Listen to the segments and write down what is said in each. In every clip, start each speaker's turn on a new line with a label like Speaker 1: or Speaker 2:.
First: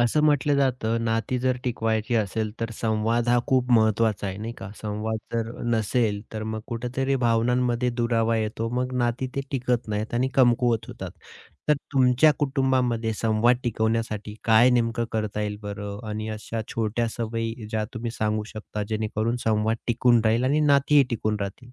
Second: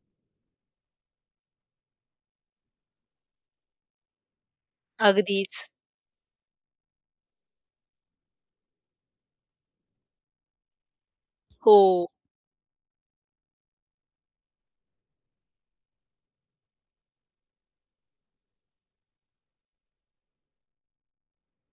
Speaker 1: असं म्हटलं जातं, नाती जर टिकवायची असेल, तर संवाद हा खूप महत्त्वाचा आहे, नाही का? संवाद जर
Speaker 2: अगदीच.
Speaker 1: नसेल, तर मग कुठेतरी भावनांमध्ये दुरावा येतो. मग नाती ते टिकत नाहीत आणि कमकुवत होतात. तर
Speaker 2: हो.
Speaker 1: तुमच्या कुटुंबामध्ये संवाद टिकवण्यासाठी काय नेमकं करता येईल बरं? आणि अशा छोट्या सवयी ज्या तुम्ही सांगू शकता, जेणेकरून संवाद टिकून राहील आणि नातीही टिकून राहतील?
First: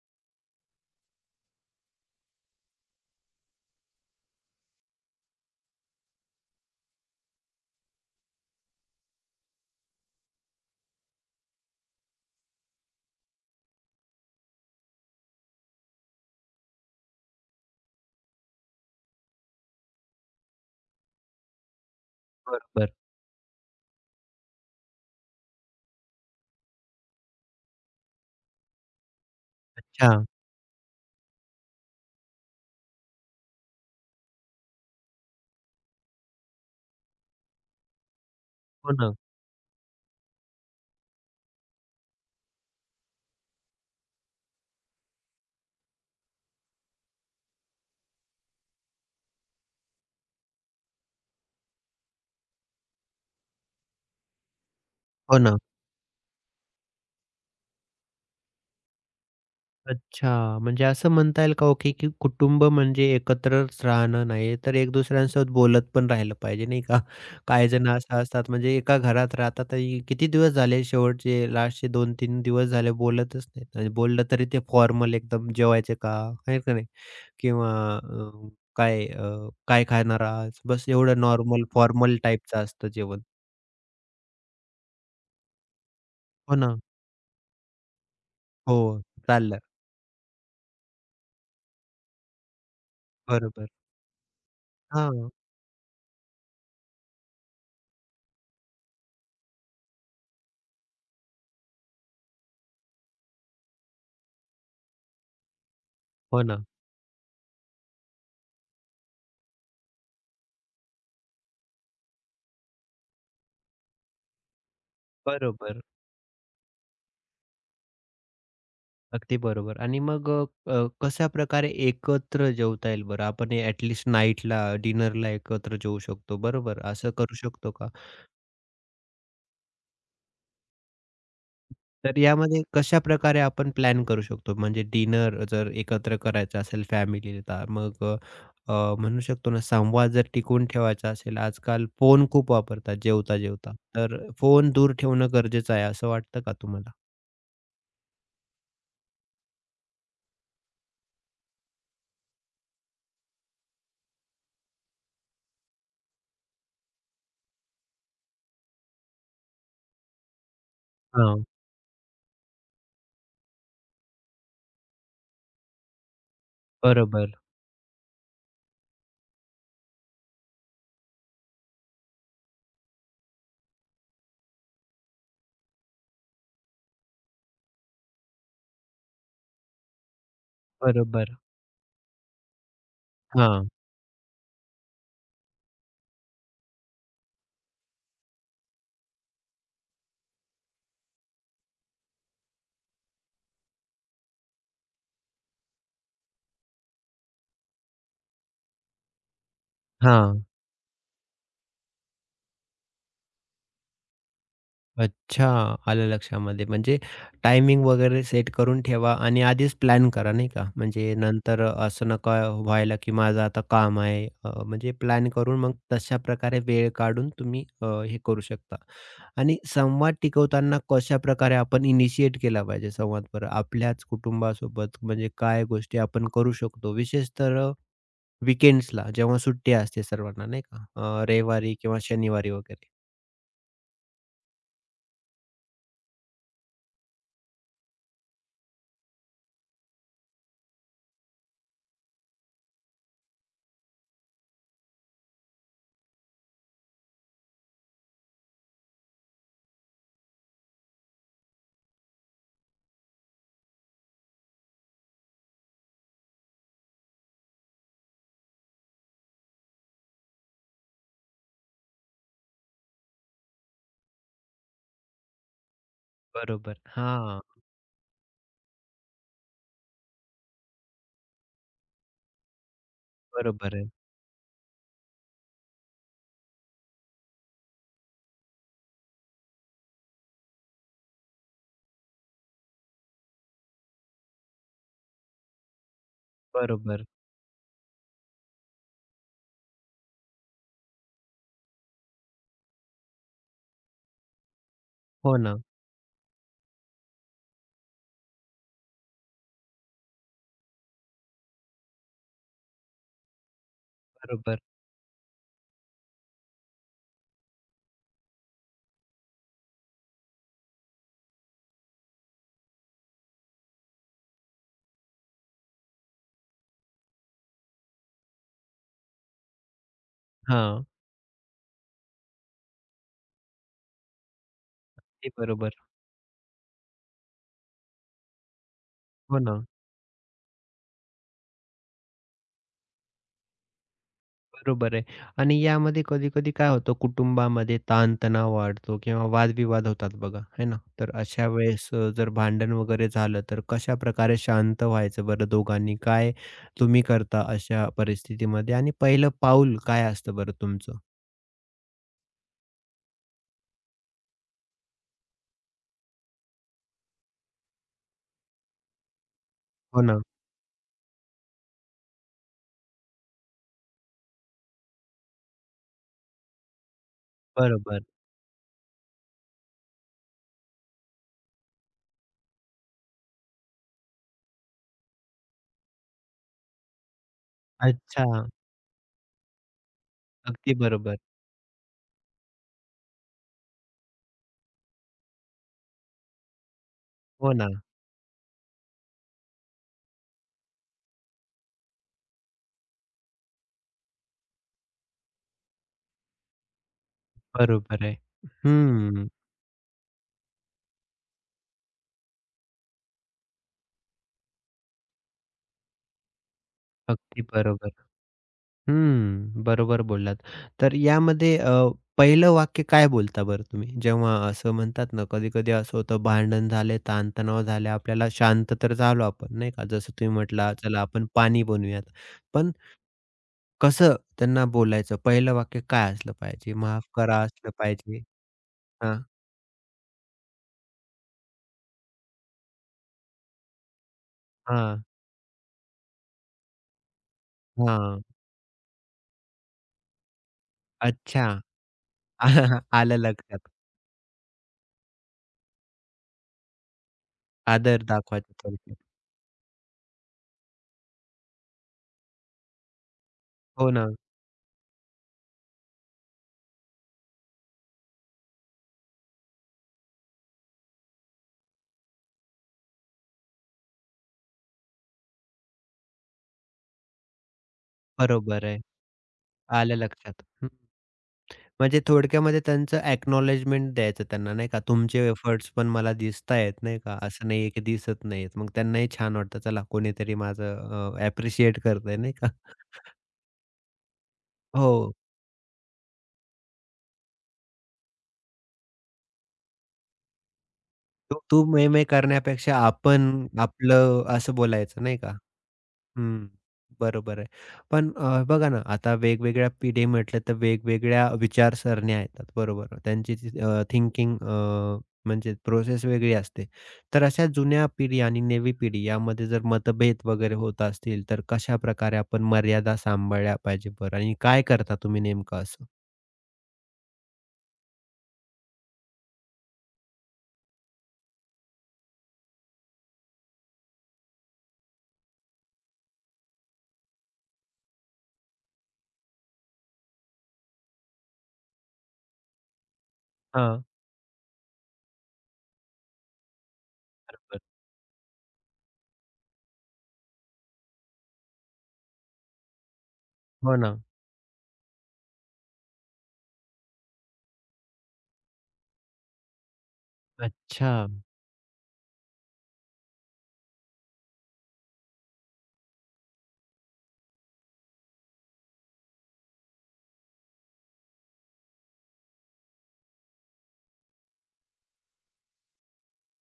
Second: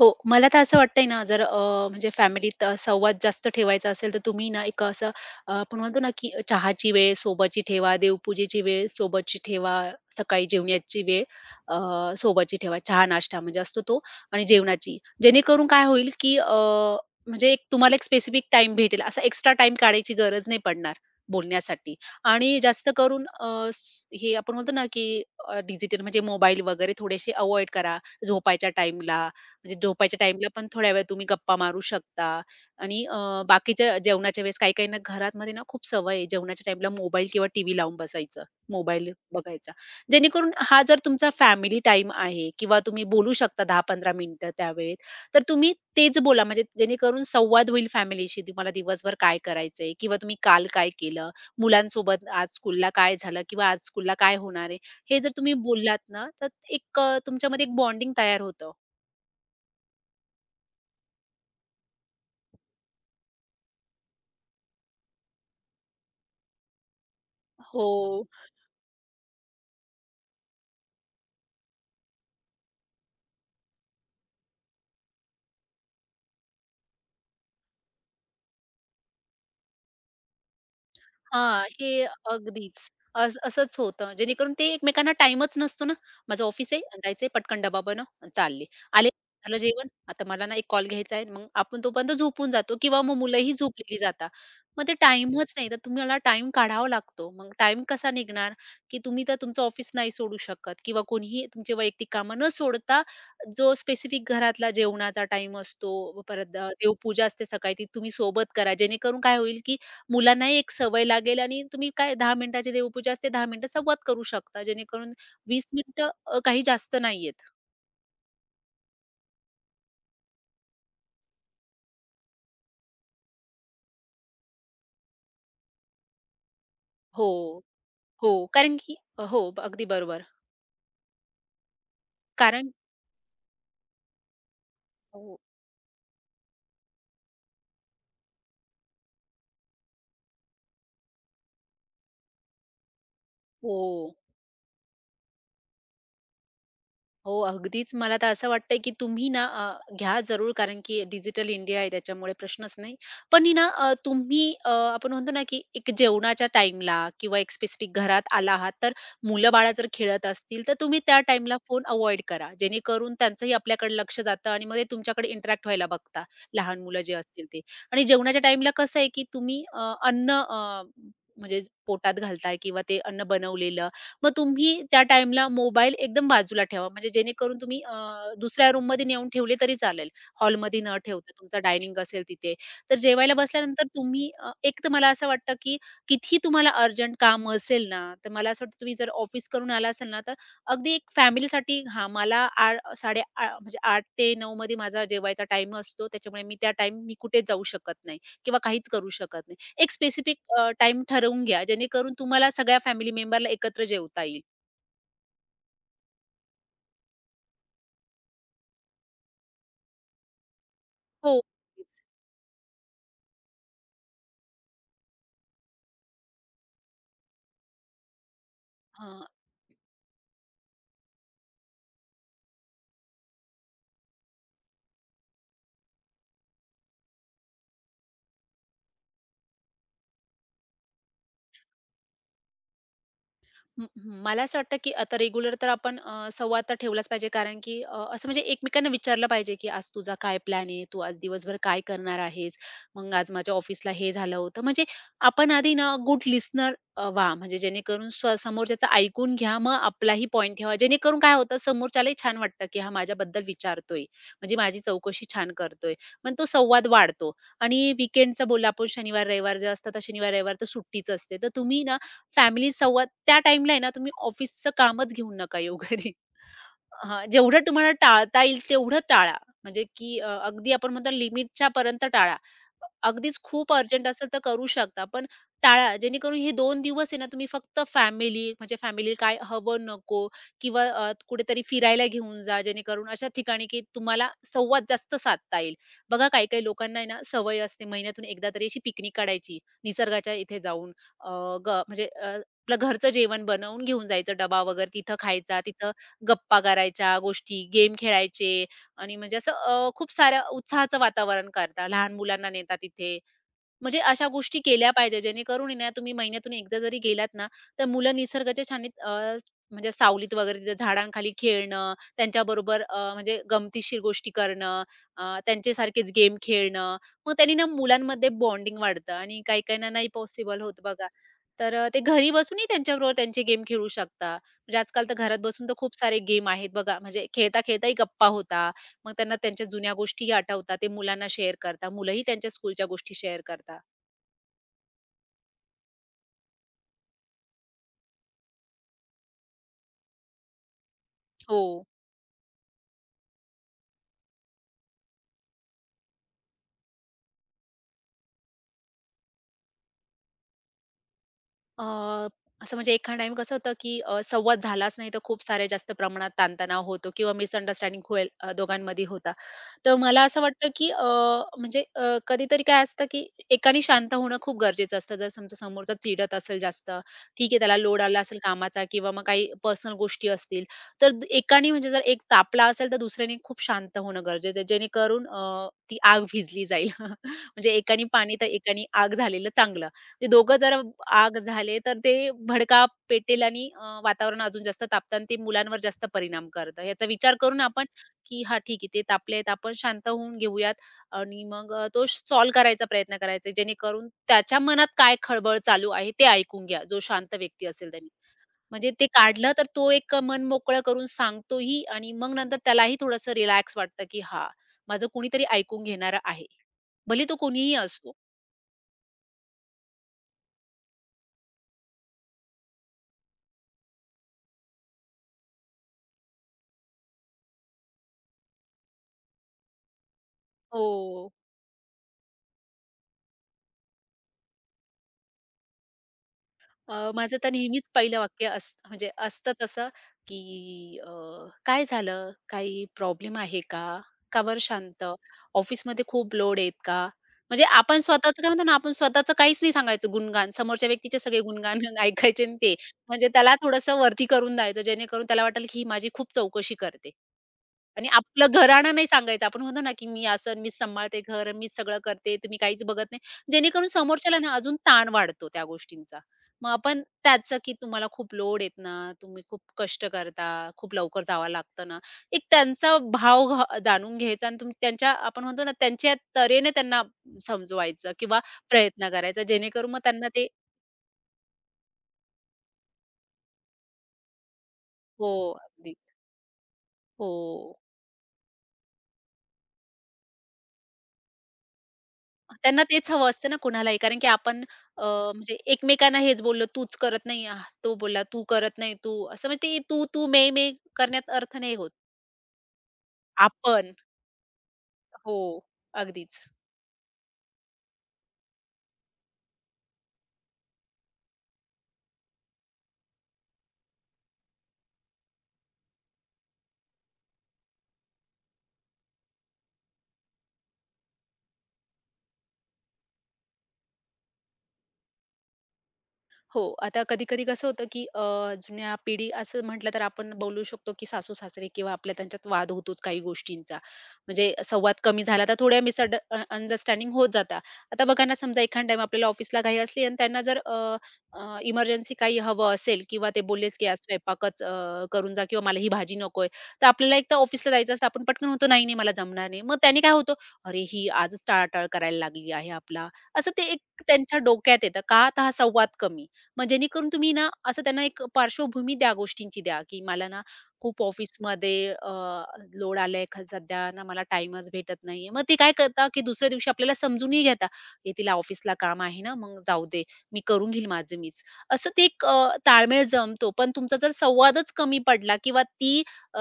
Speaker 2: हो, मला तर असं वाटतंय ना, जर म्हणजे फॅमिलीत संवाद जास्त ठेवायचा असेल, तर तुम्ही ना एक असं आपण म्हणतो ना, की चहाची वेळ सोबतची ठेवा, देवपूजेची वेळ सोबतची ठेवा, सकाळी जेवण्याची वेळ अ, सोबतची ठेवा. चहा-नाश्ता म्हणजे असतो तो आणि जेवणाची. जेणेकरून काय होईल, की म्हणजे एक तुम्हाला एक स्पेसिफिक टाइम भेटेल. असा एक्स्ट्रा टाईम काढायची गरज नाही पडणार बोलण्यासाठी. आणि जास्त
Speaker 1: बरोबर.
Speaker 2: करून हे आपण म्हणतो ना, की डिजिटल म्हणजे मोबाईल वगैरे थोडेसे अव्हॉइड करा. झोपायच्या टाईमला म्हणजे
Speaker 1: अच्छा.
Speaker 2: झोपायच्या टाईमला पण थोड्या वेळ तुम्ही गप्पा मारू शकता आणि बाकीच्या जेवणाच्या वेळेस काही काहींना घरामध्ये ना खूप सवय आहे जेवणाच्या टाईमला मोबाईल किंवा टीव्ही लावून बसायचं,
Speaker 1: हो
Speaker 2: मोबाईल
Speaker 1: ना.
Speaker 2: बघायचा. जेणेकरून हा जर तुमचा फॅमिली टाईम आहे किंवा तुम्ही बोलू शकता 10-15 मिनिटं त्यावेळेत, तर तुम्ही तेच बोला म्हणजे जेणेकरून संवाद होईल फॅमिलीशी. तुम्हाला दिवसभर काय करायचंय किंवा तुम्ही काल काय केलं, मुलांसोबत आज स्कूलला काय झालं किंवा आज स्कूलला काय होणार आहे, हे जर
Speaker 1: हो
Speaker 2: तुम्ही
Speaker 1: ना.
Speaker 2: बोललात ना, तर एक तुमच्यामध्ये एक बॉन्डिंग तयार होतं.
Speaker 1: अच्छा. म्हणजे असं म्हणता येईल का, ओके, की कुटुंब म्हणजे एकत्रच राहणं नाही, तर एक दुसऱ्यांसोबत बोलत पण राहिलं पाहिजे, नाही का? काही जण
Speaker 2: हो.
Speaker 1: असं असतात, म्हणजे एका घरात राहतात आणि किती दिवस झाले, शेवटचे लास्टचे 2-3 दिवस झाले बोलतच नाहीत आणि बोललं तरी ते फॉर्मल एकदम, "जेवायचे का?" आहे का नाही? किंवा अ, "काय काय खाणार आज?" बस एवढं
Speaker 2: हां,
Speaker 1: नॉर्मल,
Speaker 2: हे
Speaker 1: फॉर्मल टाईपचं असतं
Speaker 2: अगदीच.
Speaker 1: जेवण.
Speaker 2: असं होतं. जेणेकरून ते एकमेकांना टाईमच नसतो ना. माझं
Speaker 1: हो
Speaker 2: ऑफिस
Speaker 1: ना.
Speaker 2: आहे आणि जायचंय पटकन डबा बनव आणि चालले.
Speaker 1: हो,
Speaker 2: आले, झालं
Speaker 1: चाललं.
Speaker 2: जेवण, आता मला ना एक कॉल घ्यायचा आहे. मग आपण तोपर्यंत झोपून जातो किंवा मग मुलंही
Speaker 1: बरोबर.
Speaker 2: झोपलेली जातात. मग ते
Speaker 1: हां.
Speaker 2: टाईमच नाही. तर तुम्हाला टाईम काढावा लागतो. मग टाईम कसा निघणार, की तुम्ही तर तुमचं ऑफिस नाही सोडू शकत किंवा कोणीही तुमची वैयक्तिक कामं न सोडता जो स्पेसिफिक घरातला जेवणाचा टाईम असतो,
Speaker 1: हो
Speaker 2: परत
Speaker 1: ना.
Speaker 2: देवपूजा असते सकाळी ती तुम्ही सोबत करा. जेणेकरून काय होईल, की मुलांनाही एक सवय लागेल आणि तुम्ही काय 10 मिनिटाची देवपूजा असते, 10 मिनिटं संवाद करू शकता. जेणेकरून 20
Speaker 1: बरोबर.
Speaker 2: मिनिटं काही जास्त नाहीयेत.
Speaker 1: अगदी बरोबर आणि मग अ, कशा प्रकारे एकत्र जेवता येईल बरं? आपण ॲट नाईटला, डिनरला एकत्र जेवू शकतो, बरोबर? असं
Speaker 2: हो,
Speaker 1: करू शकतो का?
Speaker 2: हो. कारण की हो, अगदी बरोबर.
Speaker 1: तर यामध्ये
Speaker 2: कारण
Speaker 1: कशा प्रकारे आपण प्लॅन करू शकतो? म्हणजे
Speaker 2: हो,
Speaker 1: डिनर जर एकत्र करायचं असेल फॅमिलीला, मग अ, म्हणू शकतो ना, संवाद जर टिकवून ठेवायचा असेल, आजकाल फोन खूप वापरतात जेवता-जेवता,
Speaker 2: हो.
Speaker 1: तर फोन दूर ठेवणं गरजेचं आहे, असं वाटतं का तुम्हाला?
Speaker 2: हो, अगदीच. मला तर असं वाटतंय, की तुम्ही ना घ्या जरूर कारण की डिजिटल इंडिया आहे त्याच्यामुळे प्रश्नच नाही. पण आहे ना आपण म्हणतो ना, की एक जेवणाच्या टाईमला किंवा एक स्पेसिफिक घरात आला आहात, तर मुलं-बाळं जर खेळत असतील, तर तुम्ही त्या
Speaker 1: हां,
Speaker 2: टाईमला फोन अव्हॉइड करा. जेणेकरून त्यांचंही आपल्याकडे लक्ष जातं आणि मग ते तुमच्याकडे इंटरॅक्ट व्हायला बघता, लहान मुलं जे
Speaker 1: बरोबर,
Speaker 2: असतील ते. आणि जेवणाच्या टाईमला कसं आहे, की तुम्ही अन्न म्हणजे पोटात घालताय किंवा ते अन्न बनवलेलं मग तुम्ही त्या टाईमला मोबाईल एकदम बाजूला ठेवा. म्हणजे जेणेकरून तुम्ही दुसऱ्या रूममध्ये नेऊन ठेवले तरी चालेल. हॉलमध्ये न ठेवता
Speaker 1: बरोबर.
Speaker 2: तुमचा डायनिंग असेल तिथे. तर जेवायला
Speaker 1: हां,
Speaker 2: बसल्यानंतर तुम्ही एक तर मला असं वाटतं, की कितीही तुम्हाला अर्जंट काम असेल ना, तर मला असं वाटतं तुम्ही जर ऑफिस करून आला असाल ना, तर अगदी एक फॅमिलीसाठी हां, मला आ साडे आ म्हणजे 8 ते 9 मध्ये माझा जेवायचा टाईम असतो. त्याच्यामुळे मी त्या टाईम कुठेच जाऊ शकत नाही किंवा काहीच करू शकत नाही. एक स्पेसिफिक
Speaker 1: हां.
Speaker 2: टाईम ठरवून घ्या, जेणेकरून तुम्हाला सगळ्या फॅमिली मेंबरला एकत्र जेवता येईल.
Speaker 1: अच्छा, आलं लक्षामध्ये. म्हणजे टायमिंग वगैरे सेट करून ठेवा आणि आधीच प्लॅन करा नाही का? म्हणजे
Speaker 2: हो.
Speaker 1: नंतर असं नका व्हायला, की माझं आता काम आहे. म्हणजे प्लॅन करून मग तशाप्रकारे वेळ काढून तुम्ही हे करू शकता.
Speaker 2: हां.
Speaker 1: आणि संवाद टिकवताना कशाप्रकारे आपण इनिशिएट केला पाहिजे संवाद बरं? आपल्याच कुटुंबासोबत म्हणजे काय गोष्टी आपण करू शकतो? विशेषतः जेव्हा सुट्टी असते सर्वांना नाही का? रविवारी किंवा शनिवारी वगैरे.
Speaker 2: हं, हं. मला असं वाटतं, की आता रेग्युलर तर आपण संवाद तर ठेवलाच पाहिजे, कारण की असं म्हणजे एकमेकांना विचारलं पाहिजे, की "आज तुझा काय प्लॅन आहे? तू आज दिवसभर काय करणार आहेस? मग आज माझ्या ऑफिसला हे झालं होतं." म्हणजे आपण आधी ना गुड लिस्टनर व्हा, म्हणजे जेणेकरून समोरच्याचं ऐकून घ्या, मग आपलाही पॉइंट ठेवा. जेणेकरून काय होतं, समोरच्यालाही छान वाटतं, की हा माझ्याबद्दल विचारतोय, म्हणजे माझी चौकशी छान करतोय. मग तो संवाद वाढतो आणि वीकेंडचा बोलला आपण शनिवार-रविवार जे असतात, तर शनिवार-रविवार तर सुट्टीच असते. तर तुम्ही ना फॅमिली संवाद त्या टाईमला आहे ना तुम्ही ऑफिसचं कामच घेऊन नका येऊ घरी.
Speaker 1: बरोबर.
Speaker 2: हां,
Speaker 1: हां,
Speaker 2: जेवढं तुम्हाला टाळता येईल तेवढं टाळा. म्हणजे की अगदी आपण म्हणतो लिमिटच्या पर्यंत टाळा. अगदीच खूप
Speaker 1: बरोबर आहे.
Speaker 2: अर्जंट असेल तर करू शकता, पण टाळा. जेणेकरून हे 2 दिवस आहे ना, तुम्ही फक्त फॅमिली म्हणजे फॅमिलीला काय हवं, नको किंवा कुठेतरी फिरायला घेऊन जा, जेणेकरून अशा ठिकाणी की तुम्हाला संवाद जास्त साधता येईल. बघा काही-काही लोकांना
Speaker 1: बरोबर.
Speaker 2: आहे ना, सवय असते महिन्यातून एकदा तरी अशी पिकनिक काढायची, निसर्गाच्या इथे जाऊन. अ, ग म्हणजे अ, आपलं घरचं जेवण बनवून घेऊन जायचं, डबा वगैरे तिथं
Speaker 1: हो ना.
Speaker 2: खायचा, तिथं गप्पा करायच्या, गोष्टी, गेम खेळायचे आणि म्हणजे असं खूप साऱ्या उत्साहाचं वातावरण करता. लहान मुलांना नेता तिथे. म्हणजे अशा गोष्टी
Speaker 1: बरोबर.
Speaker 2: केल्या पाहिजे जेणेकरून आहे ना तुम्ही महिन्यातून एकदा जरी गेलात ना, तर मुलं निसर्गाच्या छावणीत म्हणजे सावलीत वगैरे तिथे झाडांखाली खेळणं, त्यांच्याबरोबर म्हणजे गमतीशीर गोष्टी करणं, त्यांच्यासारखेच गेम खेळणं. मग त्यांनी ना मुलांमध्ये बॉन्डिंग वाढतं आणि काही काहींना नाही पॉसिबल होत
Speaker 1: हां.
Speaker 2: बघा. तर ते घरी बसूनही त्यांच्याबरोबर त्यांचे गेम खेळू शकता. म्हणजे आजकाल तर
Speaker 1: ते
Speaker 2: घरात बसून
Speaker 1: बरोबर.
Speaker 2: तर खूप सारे गेम आहेत बघा. म्हणजे खेळता-खेळताही गप्पा होता. मग त्यांना
Speaker 1: हो ना.
Speaker 2: त्यांच्या जुन्या गोष्टीही आठवतात. ते मुलांना शेअर करता. मुलंही त्यांच्या स्कूलच्या गोष्टी शेअर करतात.
Speaker 1: बरोबर आहे. आणि यामध्ये कधी-कधी काय होतं कुटुंबामध्ये ताण-तणाव वाढतो किंवा वादविवाद होतात बघा, है ना? तर अशा
Speaker 2: हो.
Speaker 1: वेळेस जर भांडण वगैरे झालं तर कशाप्रकारे शांत व्हायचं बरं दोघांनी? काय तुम्ही करता अशा परिस्थितीमध्ये आणि पहिलं पाऊल काय असतं बरं तुमचं?
Speaker 2: अ, असं म्हणजे एखाद टाईम कसं होतं, की संवाद झालाच नाही, तर खूप साऱ्या जास्त प्रमाणात ताणतणाव होतो किंवा मिसअंडरस्टँडिंग होईल दोघांमध्ये होता. तर
Speaker 1: हो ना.
Speaker 2: मला असं वाटतं, की कधीतरी काय असतं, की एकाने शांत होणं खूप गरजेचं असतं. जर समजा समोरचा चिडत असेल जास्त, ठीक आहे त्याला लोड
Speaker 1: बरोबर.
Speaker 2: आला असेल कामाचा किंवा मग काही पर्सनल गोष्टी असतील, तर एकाने म्हणजे जर एक तापला असेल, तर दुसऱ्याने खूप शांत होणं गरजेचं आहे. जेणेकरून ती आग भिजली जाईल. म्हणजे एकाने
Speaker 1: अच्छा.
Speaker 2: पाणी तर एकाने आग झालेलं चांगलं. म्हणजे दोघं
Speaker 1: अगदी
Speaker 2: जर
Speaker 1: बरोबर.
Speaker 2: आग झाले, तर ते भडका पेटेल आणि वातावरण अजून जास्त तापतं आणि ते मुलांवर जास्त परिणाम करतं. याचा विचार
Speaker 1: हो
Speaker 2: करून
Speaker 1: ना.
Speaker 2: आपण की हा ठीक आहे ते तापलेत, आपण शांत होऊन घेऊयात आणि मग तो सॉल्व्ह करायचा प्रयत्न करायचा, जेणेकरून त्याच्या मनात काय खळबळ चालू आहे ते ऐकून घ्या, जो शांत व्यक्ती असेल
Speaker 1: बरोबर
Speaker 2: त्याने.
Speaker 1: आहे.
Speaker 2: म्हणजे ते
Speaker 1: हं.
Speaker 2: काढलं तर तो एक मन मोकळं करून सांगतोही आणि मग नंतर त्यालाही थोडंसं रिलॅक्स वाटतं, की हां, माझं कोणीतरी ऐकून घेणारं आहे. भले तो
Speaker 1: अगदी
Speaker 2: कोणीही
Speaker 1: बरोबर.
Speaker 2: असो.
Speaker 1: हम्म, बरोबर बोललात. तर यामध्ये पहिलं वाक्य काय बोलता बरं तुम्ही? जेव्हा असं म्हणतात ना, कधी-कधी असं होतं भांडण झाले, ताणतणाव झाले, आपल्याला शांत तर झालो आपण नाही का? जसं तुम्ही म्हटला, चला आपण
Speaker 2: हो.
Speaker 1: पाणी बनवूयात. पण कसं त्यांना बोलायचं? पहिलं वाक्य काय असलं पाहिजे? माफ
Speaker 2: माझं
Speaker 1: करा
Speaker 2: तर
Speaker 1: असलं
Speaker 2: नेहमीच पहिलं
Speaker 1: पाहिजे?
Speaker 2: वाक्य म्हणजे
Speaker 1: हां,
Speaker 2: असतं तसं, की "काय झालं? काही प्रॉब्लेम आहे का? का बरं
Speaker 1: हां,
Speaker 2: शांत? ऑफिसमध्ये खूप लोड आहेत का?" म्हणजे आपण
Speaker 1: हां.
Speaker 2: स्वतःचं काय म्हणतो ना, आपण स्वतःचं काहीच नाही सांगायचं गुणगान. समोरच्या व्यक्तीचे सगळे
Speaker 1: अच्छा.
Speaker 2: गुणगान ऐकायचे आणि ते.
Speaker 1: आलं
Speaker 2: म्हणजे त्याला
Speaker 1: लक्षात.
Speaker 2: थोडंसं वरती करून द्यायचं, जेणेकरून त्याला वाटेल, की ही माझी खूप चौकशी करते.
Speaker 1: आदर
Speaker 2: आणि आपलं
Speaker 1: दाखवायचा
Speaker 2: घराणं
Speaker 1: थोडक्यात.
Speaker 2: नाही सांगायचं. आपण म्हणतो ना, की मी असं सांभाळते घर, मी सगळं करते, तुम्ही काहीच बघत नाही. जेणेकरून
Speaker 1: हो ना,
Speaker 2: समोरच्याला ना अजून ताण वाढतो त्या गोष्टींचा. मग आपण त्याचं, की तुम्हाला खूप लोड आहेत ना, तुम्ही खूप कष्ट करता, खूप लवकर जावं लागतं ना. एक त्यांचा भाव जाणून घ्यायचा आणि तुम्ही त्यांच्या आपण म्हणतो ना, त्यांच्या तऱ्हेने त्यांना समजवायचं किंवा
Speaker 1: बरोबर आहे.
Speaker 2: प्रयत्न करायचा. जेणेकरून
Speaker 1: आलं
Speaker 2: मग त्यांना
Speaker 1: लक्षात.
Speaker 2: ते
Speaker 1: म्हणजे थोडक्यामध्ये त्यांचं अॅक्नॉलेजमेंट द्यायचं त्यांना, नाही का? तुमचे
Speaker 2: हो,
Speaker 1: एफर्ट्स पण
Speaker 2: अगदी.
Speaker 1: मला दिसतायत, नाही का? असं नाहीये
Speaker 2: हो.
Speaker 1: की दिसत नाहीयेत. मग त्यांनाही छान वाटतं, चला कोणीतरी माझं ॲप्रिशिएट करतंय, नाही का?
Speaker 2: त्यांना तेच हवं असतं ना कुणालाही. कारण की आपण अ,
Speaker 1: हो.
Speaker 2: म्हणजे एकमेकांना हेच बोललो, "तूच करत नाही." आह, तो बोला, "तू करत नाही, तू." असं म्हणजे ते तू, तू, मे, मे करण्यात
Speaker 1: तू
Speaker 2: अर्थ
Speaker 1: तू,
Speaker 2: नाही
Speaker 1: मैं,
Speaker 2: होत.
Speaker 1: मैं करण्यापेक्षा आपण
Speaker 2: आपण
Speaker 1: आपलं असं बोलायचं, नाही का?
Speaker 2: हो, अगदीच.
Speaker 1: हं, बरोबर आहे. पण बघा ना, आता वेगवेगळ्या पिढी म्हटलं तर वेगवेगळ्या विचारसरण्या येतात, बरोबर. त्यांची थिंकिंग म्हणजे प्रोसेस वेगळी असते. तर अशा जुन्या पिढी आणि नवी पिढी यामध्ये जर मतभेद वगैरे होत असतील, तर कशाप्रकारे आपण मर्यादा सांभाळल्या पाहिजे बरं आणि काय करता तुम्ही नेमकं असं?
Speaker 2: हो, आता कधी-कधी कसं होतं, की जुन्या पिढी असं म्हटलं तर आपण बोलू शकतो, की सासू-सासरे किंवा आपल्या त्यांच्यात वाद होतोच काही गोष्टींचा. म्हणजे संवाद कमी झाला तर थोड्या अंडरस्टँडिंग होत जाता. आता बघा ना, समजा एखाद टाईम आपल्याला ऑफिसला घाई असली आणि त्यांना जर इमर्जन्सी काही हवं असेल किंवा ते बोललेच,
Speaker 1: हां,
Speaker 2: की आज स्वयंपाकच करून जा किंवा मला ही भाजी नकोय. तर आपल्याला एक तर ऑफिसला जायचं असतं, आपण पटकन म्हणतो, "नाही, नाही, मला जमणार नाही." मग त्याने काय होतं, "अरे, ही आजच टाळाटाळ करायला लागली आहे आपला." असं ते
Speaker 1: हो ना.
Speaker 2: एक त्यांच्या डोक्यात येतं. का? तर हा संवाद कमी. मग जेणेकरून तुम्ही ना असं त्यांना एक पार्श्वभूमी द्या गोष्टींची, की मला ना
Speaker 1: अच्छा.
Speaker 2: खूप ऑफिसमध्ये लोड आलाय सध्या ना मला टाईमच भेटत नाहीये. मग ते काय करता, की दुसऱ्या दिवशी आपल्याला समजूनही घेता, "हे तिला ऑफिसला काम आहे ना, मग जाऊ दे. मी करून घेईल माझं मीच." असं ते एक ताळमेळ जमतो. पण तुमचा जर संवादच कमी पडला किंवा ती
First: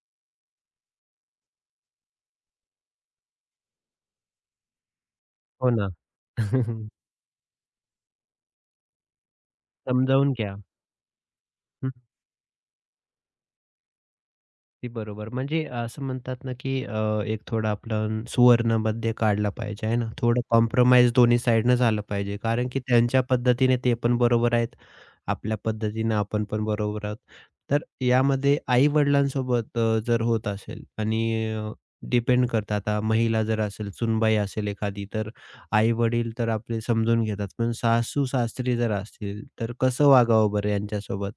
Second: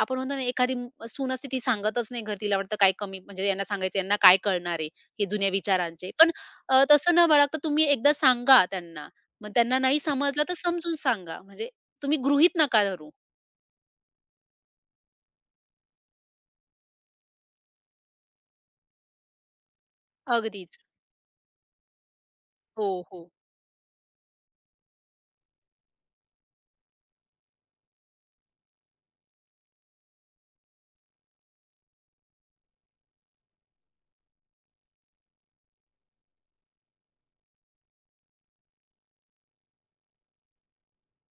Speaker 2: आपण म्हणतो ना एखादी सून असते ती सांगतच नाही घर. तिला वाटतं काय कमी म्हणजे यांना सांगायचं यांना काय कळणार आहे, हे जुन्या
Speaker 1: हो ना.
Speaker 2: विचारांचे. पण तसं न बाळगता तुम्ही एकदा सांगा त्यांना. मग त्यांना नाही
Speaker 1: समजावून
Speaker 2: समजलं तर
Speaker 1: घ्या.
Speaker 2: समजून सांगा. म्हणजे तुम्ही गृहीत नका धरू.
Speaker 1: अगदी बरोबर. म्हणजे असं म्हणतात ना, की एक थोडं आपलं सुवर्ण मध्य काढला पाहिजे आहे ना. थोडं
Speaker 2: अगदीच.
Speaker 1: कॉम्प्रोमाईज दोन्ही साइडनं झालं पाहिजे. कारण की
Speaker 2: हो,
Speaker 1: त्यांच्या
Speaker 2: हो.
Speaker 1: पद्धतीने ते पण बरोबर आहेत. आपल्या पद्धतीने आपण पण बरोबर आहोत. तर यामध्ये आई-वडिलांसोबत जर होत असेल आणि डिपेंड करतं आता महिला जर असेल, सूनबाई असेल एखादी, तर आई-वडील तर आपले समजून घेतात. पण सासू-सासरे जर असतील, तर कसं वागावं बरं यांच्यासोबत?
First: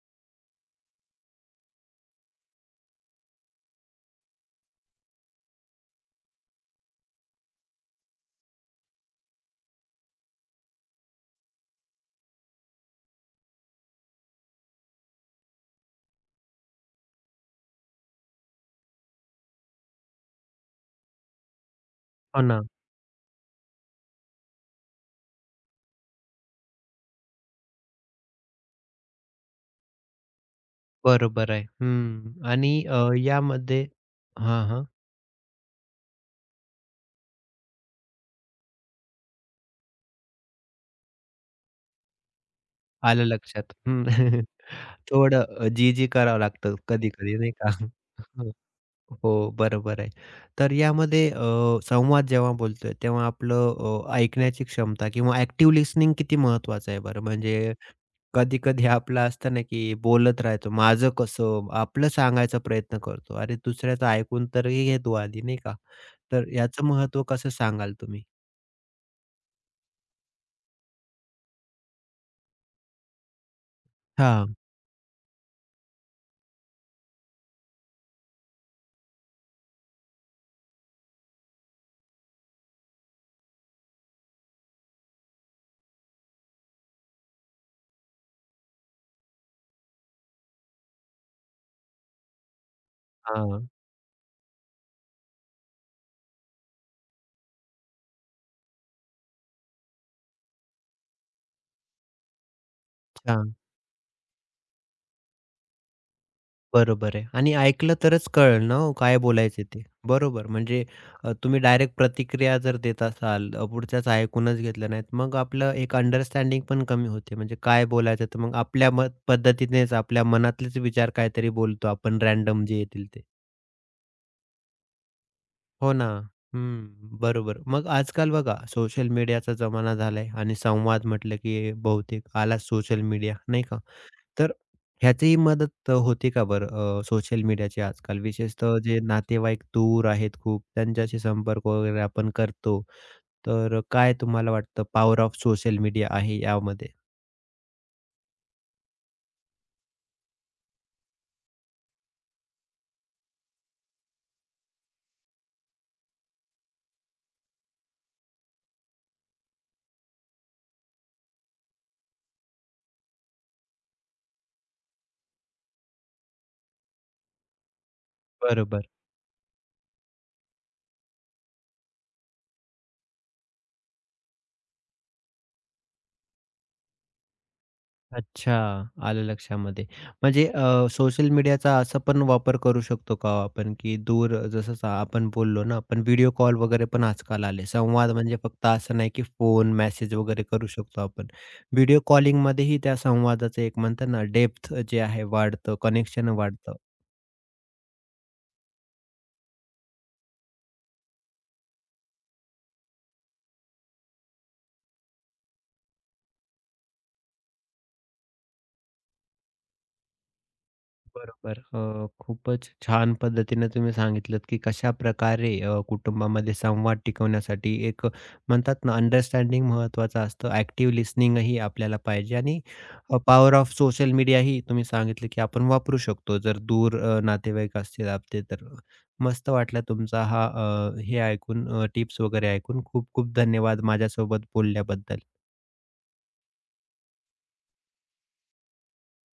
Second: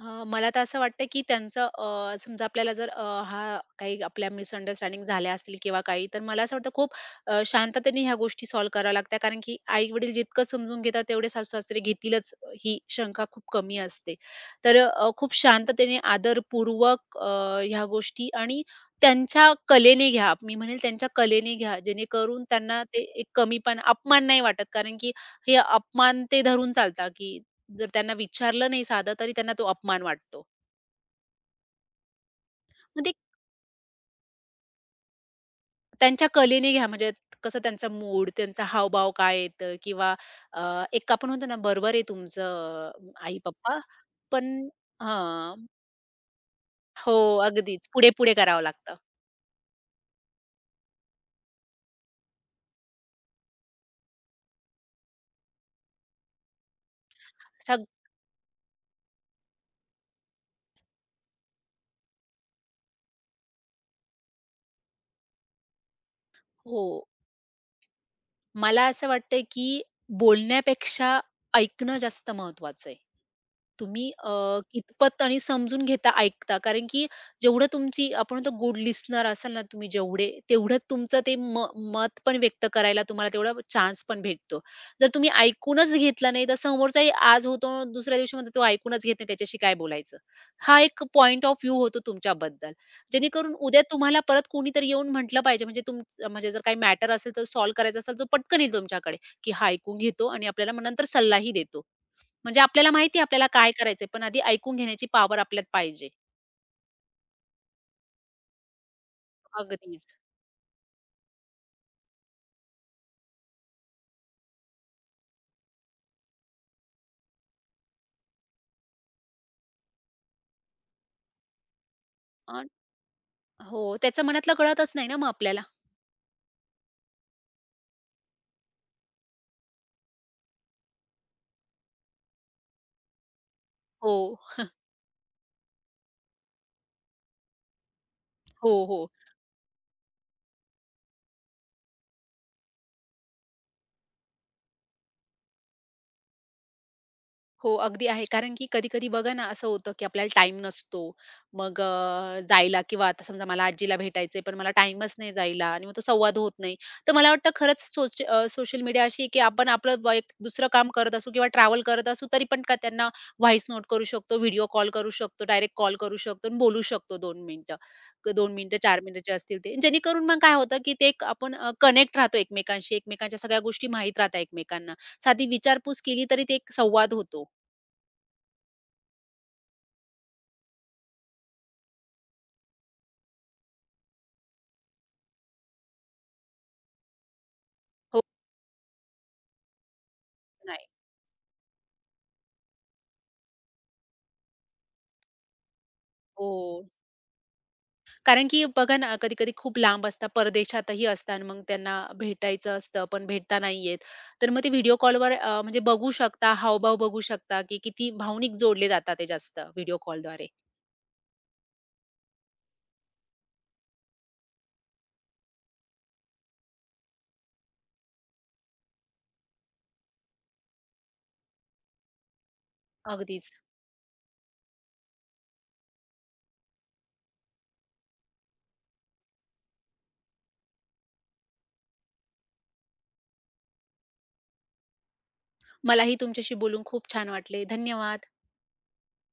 Speaker 2: मला तर असं वाटतं, की समजा आपल्याला जर हा काही आपल्या मिसअंडरस्टँडिंग झाल्या असतील किंवा काही, तर मला असं वाटतं खूप शांततेने ह्या गोष्टी सॉल्व्ह कराव्या लागतात. कारण की आई-वडील जितकं समजून घेतात, तेवढे सासू-सासरे घेतीलच ही शंका खूप कमी असते. तर खूप शांततेने आदरपूर्वक ह्या गोष्टी आणि त्यांच्या कलेने घ्या. मी म्हणेल त्यांच्या कलेने घ्या,
Speaker 1: हो
Speaker 2: जेणेकरून
Speaker 1: ना.
Speaker 2: त्यांना ते एक कमीपणा, अपमान नाही वाटत. कारण की हे अपमान ते धरून चालतात, की जर त्यांना विचारलं नाही साधं तरी त्यांना तो अपमान वाटतो.
Speaker 1: बरोबर आहे. हं. आणि
Speaker 2: मग ते
Speaker 1: यामध्ये हां, हां.
Speaker 2: त्यांच्या कलेने घ्या म्हणजे कसं त्यांचा मूड, त्यांचा हावभाव काय येतं किंवा एक आपण म्हणतो ना बरोबर आहे तुमचं
Speaker 1: आलं लक्षात.
Speaker 2: आई-पप्पा
Speaker 1: हं.
Speaker 2: पण
Speaker 1: थोडं
Speaker 2: हां.
Speaker 1: जी-जी करावं लागतं
Speaker 2: हो,
Speaker 1: कधी-कधी नाही का?
Speaker 2: अगदीच. पुढे-पुढे
Speaker 1: हं.
Speaker 2: करावं लागतं.
Speaker 1: हो, बरोबर आहे. तर यामध्ये संवाद जेव्हा बोलतोय तेव्हा आपलं ऐकण्याची क्षमता किंवा ॲक्टिव्ह लिसनिंग किती महत्त्वाचं आहे बरं? म्हणजे
Speaker 2: सग
Speaker 1: कधी-कधी आपलं असतं ना, की बोलत राहतो, माझं कसं? आपलं सांगायचा प्रयत्न करतो. अरे दुसऱ्याचं ऐकून तरी घेतो आधी नाही का? तर
Speaker 2: हो.
Speaker 1: याचं महत्त्व कसं सांगाल तुम्ही?
Speaker 2: मला असं वाटतंय, की बोलण्यापेक्षा ऐकणं जास्त महत्वाचं आहे. तुम्ही
Speaker 1: हां,
Speaker 2: कितपत आणि समजून घेता, ऐकता. कारण की जेवढं तुमची आपण तो गुड लिस्टनर असाल ना तुम्ही जेवढे, तेवढं तुमचं ते मत पण व्यक्त करायला तुम्हाला तेवढा चान्स पण भेटतो. जर तुम्ही ऐकूनच घेतला नाही, तर समोरचाही आज होतो, दुसऱ्या दिवशी म्हणतो, "तो ऐकूनच घेत नाही, त्याच्याशी काय बोलायचं?" हा एक पॉइंट ऑफ व्ह्यू होतो तुमच्याबद्दल. जेणेकरून
Speaker 1: हां.
Speaker 2: उद्या तुम्हाला परत कोणीतरी येऊन म्हटलं पाहिजे म्हणजे म्हणजे जर काही मॅटर असेल तर सॉल्व्ह करायचं असेल तर पटकन येईल तुमच्याकडे, की हा ऐकून घेतो आणि आपल्याला मग नंतर सल्लाही देतो. म्हणजे आपल्याला माहिती आहे
Speaker 1: हां,
Speaker 2: आपल्याला काय करायचंय, पण आधी ऐकून घेण्याची पॉवर आपल्यात पाहिजे.
Speaker 1: बरोबर आहे आणि ऐकलं तरच कळेल ना हो, काय बोलायचे ते.
Speaker 2: अगदीच.
Speaker 1: बरोबर म्हणजे तुम्ही डायरेक्ट प्रतिक्रिया जर देत असाल, पुढच्याचं ऐकूनच घेतलं नाहीत, मग आपलं एक अंडरस्टँडिंग पण कमी होते. म्हणजे काय बोलायचं तर मग आपल्या मत पद्धतीनेच आपल्या मनातलेच विचार काहीतरी बोलतो आपण रँडम
Speaker 2: अन्
Speaker 1: जे येतील ते.
Speaker 2: हो, त्याचं मनातलं कळतच नाही ना मग आपल्याला.
Speaker 1: हो ना. हं, बरोबर. मग आजकाल बघा सोशल मीडियाचा जमाना झालाय आणि संवाद म्हटलं की बहुतेक आला सोशल मीडिया, नाही का?
Speaker 2: हो,
Speaker 1: तर ह्याचीही मदत होते का बरं सोशल मीडियाची आजकाल?
Speaker 2: हो,
Speaker 1: विशेषतः जे
Speaker 2: हो.
Speaker 1: नातेवाईक दूर आहेत खूप, त्यांच्याशी संपर्क वगैरे आपण करतो. तर काय तुम्हाला वाटतं पॉवर ऑफ सोशल मीडिया आहे यामध्ये?
Speaker 2: हो, अगदी आहे. कारण की कधी-कधी बघा ना, असं होतं की आपल्याला टाईम नसतो. मग जायला किंवा आता समजा मला आजीला भेटायचंय, पण मला टाईमच नाही जायला आणि मग तो संवाद होत नाही. तर मला वाटतं खरंच सोशल मीडिया अशी आहे की आपण आपलं वैयक्तिक दुसरं काम करत असू किंवा ट्रॅव्हल करत असू, तरी पण का त्यांना व्हॉईस नोट करू शकतो, व्हिडिओ कॉल करू शकतो, डायरेक्ट कॉल करू शकतो आणि बोलू शकतो 2 मिनिटं. 2 मिनिटं,
Speaker 1: बरोबर.
Speaker 2: 4 मिनिटाचे असतील ते. जेणेकरून मग काय होतं की ते एक आपण कनेक्ट राहतो एकमेकांशी. एकमेकांच्या सगळ्या गोष्टी माहीत राहतात एकमेकांना. साधी विचारपूस केली तरी ते एक संवाद होतो.
Speaker 1: अच्छा, आलं लक्षामध्ये. म्हणजे सोशल मीडियाचा असा पण वापर करू शकतो का हो आपण, की दूर जसं आपण बोललो ना, आपण व्हिडिओ कॉल वगैरे पण आजकाल आले. संवाद
Speaker 2: हो,
Speaker 1: म्हणजे फक्त असं नाही, की फोन, मेसेज वगैरे करू
Speaker 2: नाही.
Speaker 1: शकतो आपण. व्हिडिओ कॉलिंगमध्येही त्या संवादाचं एक म्हणतात ना, डेप्थ जे आहे वाढतं, कनेक्शन
Speaker 2: हो.
Speaker 1: वाढतं.
Speaker 2: कारण की बघा ना, कधी-कधी खूप लांब असतात, परदेशातही असतात आणि मग त्यांना भेटायचं असतं, पण भेटता नाही येत. तर मग ते व्हिडिओ कॉलवर म्हणजे बघू शकता, हावभाव बघू शकता, की किती भावनिक जोडले जातात ते जास्त व्हिडिओ कॉलद्वारे.
Speaker 1: बरोबर. खूपच छान पद्धतीने तुम्ही सांगितलत, की कशाप्रकारे कुटुंबामध्ये संवाद टिकवण्यासाठी एक म्हणतात ना अंडरस्टँडिंग महत्त्वाचं असतं. ॲक्टिव्ह लिसनिंगही आपल्याला पाहिजे आणि
Speaker 2: अगदीच.
Speaker 1: पॉवर ऑफ सोशल मीडियाही तुम्ही सांगितलं, की आपण वापरू शकतो जर दूर नातेवाईक असतील आपले तर. मस्त वाटलं तुमचा हा हे ऐकून टिप्स वगैरे ऐकून. खूप खूप धन्यवाद माझ्यासोबत बोलल्याबद्दल.
Speaker 2: मलाही तुमच्याशी बोलून खूप छान वाटले. धन्यवाद.